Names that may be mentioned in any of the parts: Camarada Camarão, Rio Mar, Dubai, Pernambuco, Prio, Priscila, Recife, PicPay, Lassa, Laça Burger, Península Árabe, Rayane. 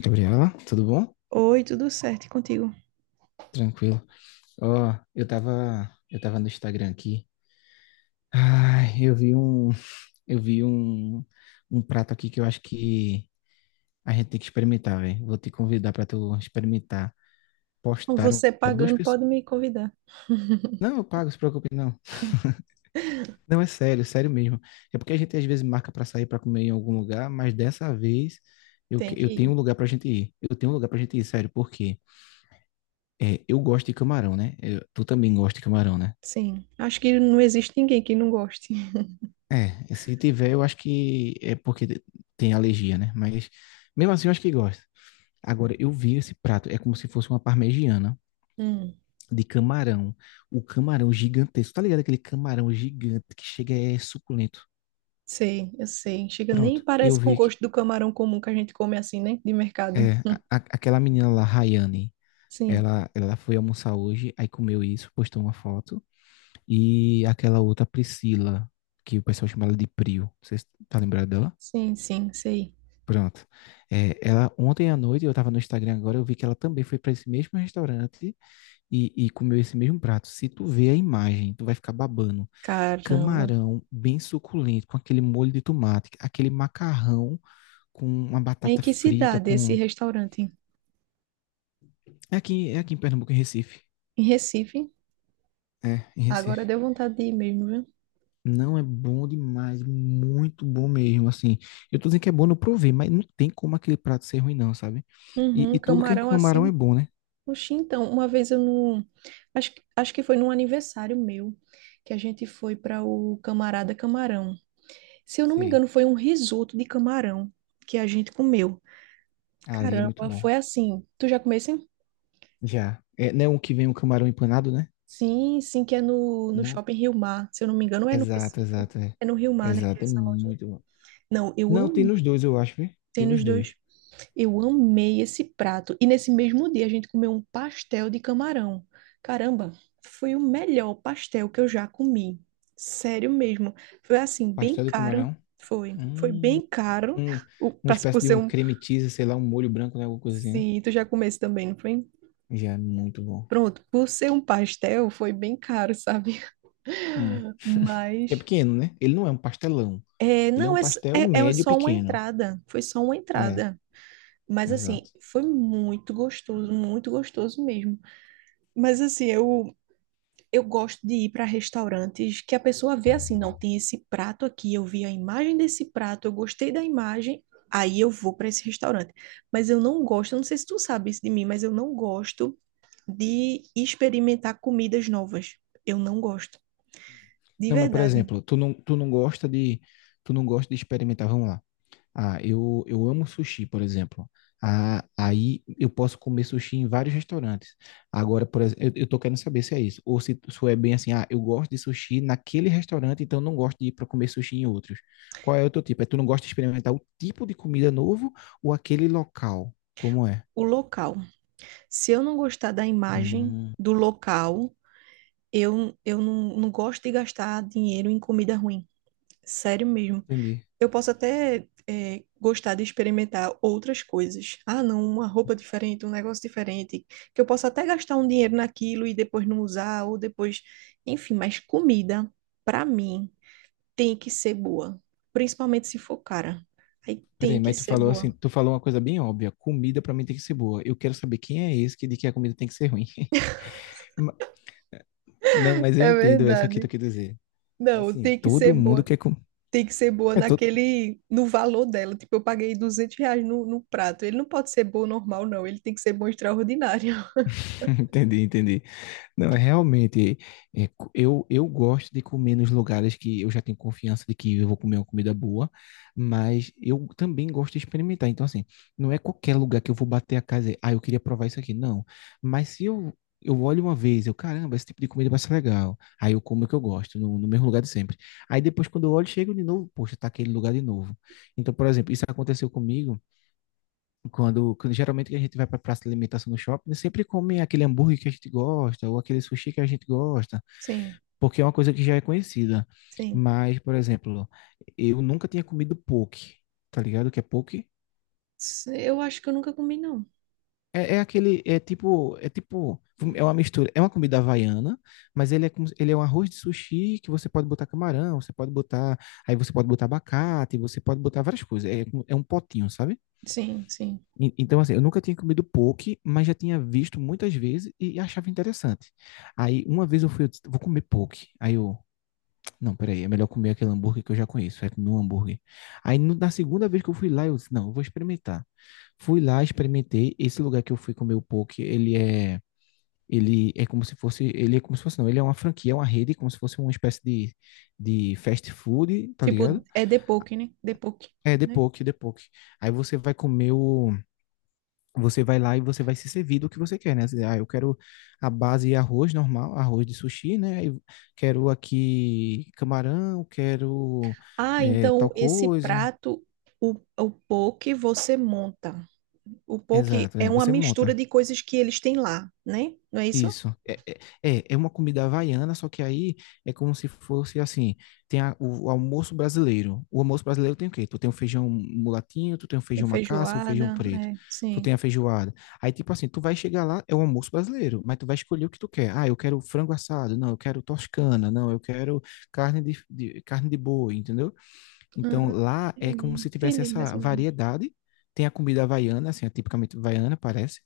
Gabriela, tudo bom? Oi, tudo certo e contigo? Tranquilo. Ó, eu tava no Instagram aqui. Ai, eu vi um prato aqui que eu acho que a gente tem que experimentar, velho. Vou te convidar pra tu experimentar. Postaram Você pra duas pagando pode pessoas. me convidar. Não, eu pago, se preocupe, não. Não, é sério, sério mesmo. É porque a gente às vezes marca pra sair pra comer em algum lugar, mas dessa vez Tem que eu tenho um ir. lugar pra gente ir. Eu tenho um lugar pra gente ir, sério, porque é, eu gosto de camarão, né? Tu também gosta de camarão, né? Sim, acho que não existe ninguém que não goste. É, se tiver, eu acho que é tem alergia, né? Mas mesmo assim, eu acho que gosta. Agora, eu vi esse prato, é como se fosse uma parmegiana Hum, de camarão. O camarão gigantesco, tá ligado? Aquele camarão gigante que chega é suculento. sei, eu sei. Chega, nem Pronto, eu parece com o vi que gosto do camarão comum que a gente come assim, né? De mercado. é, Hum. Aquela menina lá, Rayane, Sim, ela foi almoçar hoje, aí comeu isso, postou uma foto. E aquela outra Priscila, que o pessoal chama ela de Prio, vocês tá lembrado dela? sim, sei. Pronto. É, ela ontem à noite, eu estava no Instagram agora, eu vi que ela também foi para esse mesmo restaurante e comeu esse mesmo prato. Se tu vê a imagem, tu vai ficar babando. Caramba. Camarão bem suculento, com aquele molho de tomate, aquele macarrão com uma É em batata que frita, cidade esse com... restaurante? É aqui em Pernambuco, em Recife. Em Recife? É, em Agora Recife. deu vontade de ir mesmo, viu? Não, é bom demais, muito bom mesmo, assim. Eu tô dizendo que é bom, não provei, mas não tem como aquele prato ser ruim não, sabe? E, Uhum, e tudo que é com camarão camarão é assim. bom, né? Oxi, então, uma vez eu não. Acho que foi num aniversário meu que a gente foi para o Camarada Camarão. Se eu não me Sei. engano, foi um risoto de camarão que a gente comeu. Ali é muito Caramba, bom. foi assim. Tu já comeu assim? Já. É, não é um que vem um camarão empanado, né? Sim, sim, que é no Não. Shopping Rio Mar. Se eu não me engano, é no Exato, Recife. exato, é. É no Rio Mar, né? Que é Exato, é essa loja. muito bom. Não, eu Não, tem nos amei. dois, eu acho, viu? Tem Tem nos nos dois. dois. Eu amei esse prato. E nesse mesmo dia a gente comeu um pastel de camarão. Caramba, foi o melhor pastel que eu já comi. Sério mesmo. Foi assim, bem Pastel de caro. camarão. Foi. Foi Hum, bem caro. um- O, uma espécie por de ser um um. creme cheese, sei lá, um molho branco, né? Alguma coisa assim, né? Sim, tu já comeu esse também, não foi? Já, é muito bom. Pronto, por ser um pastel, foi bem caro, sabe? Hum. Porque é Mas. pequeno, né? Ele não é um pastelão. É, Ele é um não, é, s- pastel é, é médio só uma pequeno. entrada. Foi só uma É, entrada. Mas assim, exato. foi muito gostoso mesmo. Mas assim, eu gosto de ir para restaurantes que a pessoa vê assim, não, tem esse prato aqui, eu vi a imagem desse prato, eu gostei da imagem, aí eu vou para esse restaurante. Mas eu não gosto, eu não sei se tu sabe isso de mim, mas eu não gosto de experimentar comidas novas. Eu não gosto, de Não, mas por verdade. exemplo, tu não gosta de, tu não gosta de experimentar, vamos lá. Ah, eu amo sushi, por exemplo. Ah, aí eu posso comer sushi em vários restaurantes. Agora, por exemplo, eu tô querendo saber se é isso. Ou se é bem assim, ah, eu gosto de sushi naquele restaurante, então não gosto de ir para comer sushi em outros. Qual é o teu tipo? É tu não gosta de experimentar o tipo de comida novo ou aquele local? Como é? O local. Se eu não gostar da imagem Hum, do local, eu não, não gosto de gastar dinheiro em comida ruim. Sério mesmo. entendi. Eu posso até é, gostar de experimentar outras coisas. Ah, não, uma roupa diferente, um negócio diferente, que eu posso até gastar um dinheiro naquilo e depois não usar, ou depois. Enfim, mas comida, pra mim, tem que ser boa. Principalmente se for cara. Aí tem Peraí, que mas tu ser falou assim, boa. tu falou uma coisa bem óbvia. Comida pra mim tem que ser boa. Eu quero saber quem é esse que diz que a comida tem que ser ruim. Ma- Não, mas eu É entendo essa que verdade. tu quer dizer. Não, Assim, tem que ser todo mundo boa. quer comer. Tem que ser boa É todo... naquele, no valor dela. Tipo, eu paguei R$ 200 no prato. Ele não pode ser bom normal, não. Ele tem que ser bom extraordinário. Entendi, entendi. Não, é realmente. É, eu gosto de comer nos lugares que eu já tenho confiança de que eu vou comer uma comida boa, mas eu também gosto de experimentar. Então, assim, não é qualquer lugar que eu vou bater a casa e dizer, ah, eu queria provar isso aqui. Não. Mas se eu, Eu olho uma vez, eu, caramba, esse tipo de comida vai ser legal. Aí eu como o que eu gosto, no mesmo lugar de sempre. Aí depois, quando eu olho, chego de novo, poxa, tá aquele lugar de novo. Então, por exemplo, isso aconteceu comigo. Quando geralmente a gente vai para praça de alimentação no shopping, né, sempre come aquele hambúrguer que a gente gosta, ou aquele sushi que a gente gosta, Sim, porque é uma coisa que já é conhecida. sim. Mas, por exemplo, eu nunca tinha comido poke, tá ligado? O que é poke? Eu acho que eu nunca comi, não. É, é aquele, é tipo, é tipo, é uma mistura, é uma comida havaiana, mas ele é, como se- ele é um arroz de sushi que você pode botar camarão, você pode botar, aí você pode botar abacate, você pode botar várias coisas. É, é um potinho, sabe? Sim, sim. Então, assim, eu nunca tinha comido poke, mas já tinha visto muitas vezes e achava interessante. Aí, uma vez eu fui, eu disse, vou comer poke. Aí eu, não, peraí, é melhor comer aquele hambúrguer que eu já conheço, aí comi um hambúrguer. Aí, na segunda vez que eu fui lá, eu disse, não, eu vou experimentar. Fui lá, experimentei. Esse lugar que eu fui comer o poke, ele é como se fosse, ele é como se fosse, não, ele é uma franquia, é uma rede, como se fosse uma espécie de fast food, tá Tipo, ligado? é de depoque, né? De Depoque, É, de né? poke, de poke. Aí você vai comer o... Você vai lá e você vai se servir do que você quer, né? Ah, eu quero a base e arroz normal, arroz de sushi, né? Eu quero aqui camarão, quero Ah, eh, então tal esse coisa. prato, o poke você monta. O poke Exato, é é, uma você mistura monta. de coisas que eles têm lá, né? Não é isso? Isso. É, é, é uma comida havaiana, só que aí é como se fosse assim: tem o almoço brasileiro. O almoço brasileiro tem o quê? Tu tem o feijão mulatinho, tu tem o Com feijão macaça, o feijão feijoada, preto, é, tu sim. tem a feijoada. Aí, tipo assim, tu vai chegar lá, é o almoço brasileiro, mas tu vai escolher o que tu quer. Ah, eu quero frango assado, não, eu quero toscana, não, eu quero carne carne de boi, entendeu? Hum, Então lá é entendi, como se tivesse entendi mais essa ou menos. variedade. Tem a comida havaiana, assim, é tipicamente havaiana, parece.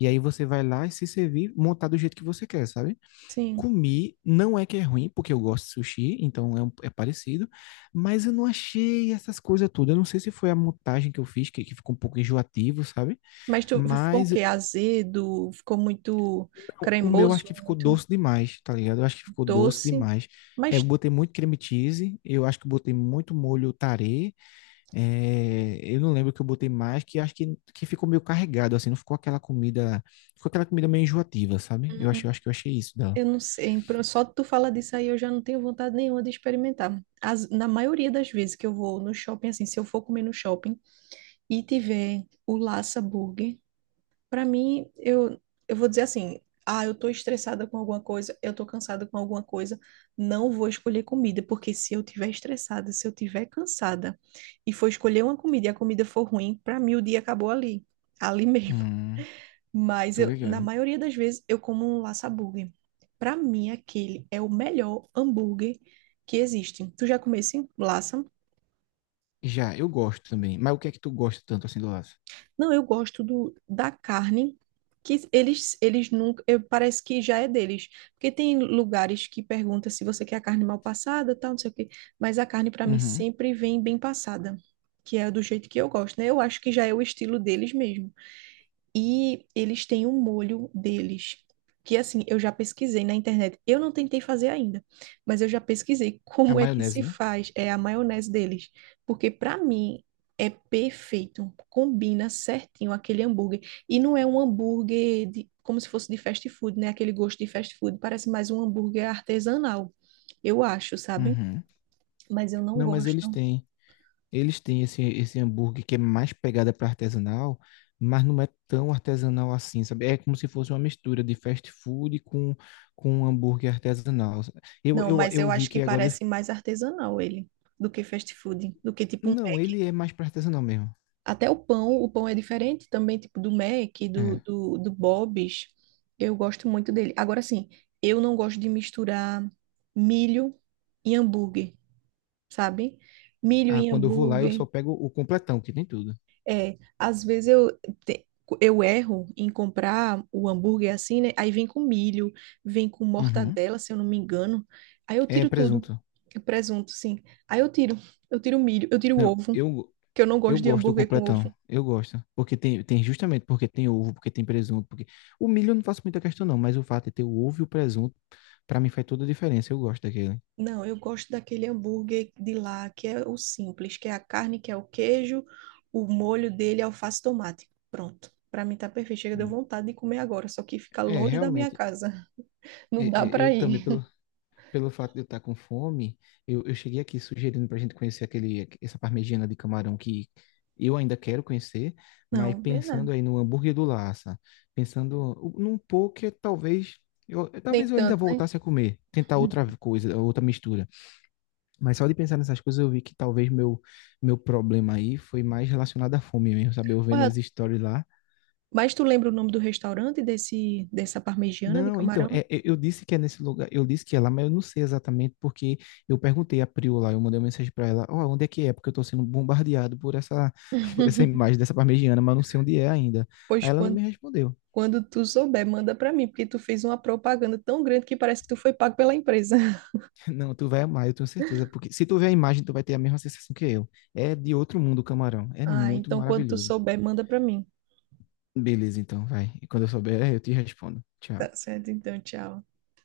E aí você vai lá e se servir, montar do jeito que você quer, sabe? Sim. Comi, não é que é ruim, porque eu gosto de sushi, então é, é parecido, mas eu não achei essas coisas todas. Eu não sei se foi a montagem que eu fiz, que ficou um pouco enjoativo, sabe? Mas tu ficou o Mas quê? Azedo, ficou muito o meu acho cremoso, que ficou muito doce demais, tá ligado? Eu acho que ficou doce doce. demais. É, eu Mas botei muito creme cheese, eu acho que botei muito molho tarê. É, eu não lembro que eu botei mais, que acho que ficou meio carregado, assim, não ficou aquela comida, ficou aquela comida meio enjoativa, sabe? Eu achei, eu acho que eu achei isso dela. eu não sei, só tu fala disso aí eu já não tenho vontade nenhuma de experimentar. Na maioria das vezes que eu vou no shopping, assim, se eu for comer no shopping e tiver o Laça Burger, pra mim, eu vou dizer assim, ah, eu tô estressada com alguma coisa, eu tô cansada com alguma coisa, não vou escolher comida, porque se eu tiver estressada, se eu tiver cansada e for escolher uma comida e a comida for ruim, pra mim o dia acabou ali mesmo. Hum, Mas tô eu, na ligado. maioria das vezes eu como um laça hambúrguer. Para mim, aquele é o melhor hambúrguer que existe. Tu já comeu esse laça? Já, eu gosto também. Mas o que é que tu gosta tanto assim do laço? Não, eu gosto do, da carne que eles nunca, parece que já é deles, porque tem lugares que perguntam se você quer a carne mal passada, tal, não sei o quê, mas a carne para mim Uhum. sempre vem bem passada, que é do jeito que eu gosto, né? Eu acho que já é o estilo deles mesmo. E eles têm um molho deles, que assim, eu já pesquisei na internet. Eu não tentei fazer ainda, mas eu já pesquisei A como é que maionese, se né? faz é a maionese deles, porque para mim é perfeito, combina certinho aquele hambúrguer e não é um hambúrguer de, como se fosse de fast food, né? Aquele gosto de fast food, parece mais um hambúrguer artesanal. Eu acho, sabe? Uhum. Mas eu não Não, mas eles gosto. têm. Eles têm esse hambúrguer que é mais pegada para artesanal, mas não é tão artesanal assim, sabe? É como se fosse uma mistura de fast food com um hambúrguer artesanal. Eu, Não, eu, mas eu eu vi acho que que agora... parece mais artesanal ele do que fast food, do que tipo um. Não, ele é mais pra artesanal mesmo. Até o pão é diferente também, tipo do Mac, do, É. do, do Bob's. Eu gosto muito dele. Agora sim, eu não gosto de misturar milho e hambúrguer, sabe? Milho Ah, e quando eu vou lá, eu hambúrguer. só pego o completão, que tem tudo. É, às vezes te- eu erro em comprar o hambúrguer assim, né? Aí vem com milho, vem com Uhum. mortadela, se eu não me engano. Aí eu É tiro tudo, presunto. presunto, sim. Aí eu tiro, eu tiro o milho, eu tiro o Não, ovo, que eu não eu gosto de gosto do hambúrguer com completão. ovo. Eu gosto. Porque tem, tem justamente porque tem ovo, porque tem presunto, porque... O milho eu não faço muita questão, não, mas o fato de ter o ovo e o presunto, pra mim faz toda a diferença. Eu gosto daquele. Não, eu gosto daquele hambúrguer de lá, que é o simples, que é a carne, que é o queijo, o molho dele é alface e tomate. Pronto. Pra mim tá perfeito. Chega, deu Hum. vontade de comer agora, só que fica É, longe da minha realmente. casa. é, Não é, dá eu pra também, ir. pelo, pelo fato de eu estar com fome, eu cheguei aqui sugerindo para a gente conhecer aquele, essa parmegiana de camarão que eu ainda quero conhecer, mas Não, pensando verdade. aí no hambúrguer do Lassa, pensando num poke, talvez Nem eu ainda tanto, né? voltasse a comer, tentar outra coisa, outra mistura. Mas só de pensar nessas coisas eu vi que meu problema aí foi mais relacionado à fome mesmo, sabe? Eu vendo os Olha, stories lá... mas tu lembra o nome do restaurante desse, dessa parmegiana de Não, então, camarão? Eu disse que é nesse lugar, eu disse que é lá, mas eu não sei exatamente porque eu perguntei a Priu lá, eu mandei uma mensagem para ela, ó, onde é que é? Porque eu tô sendo bombardeado por essa, por essa imagem dessa parmegiana, mas eu não sei onde é ainda. Pois Aí ela não me respondeu. quando tu souber, manda pra mim, porque tu fez uma propaganda tão grande que parece que tu foi pago pela empresa. Não, tu vai amar, eu tenho certeza, porque se tu ver a imagem, tu vai ter a mesma sensação que eu. É de outro mundo o camarão, é Ah, muito então quando tu maravilhoso. souber, manda pra mim. Beleza, então, vai. E quando eu souber, eu te respondo. Tchau. Tá certo, então, tchau.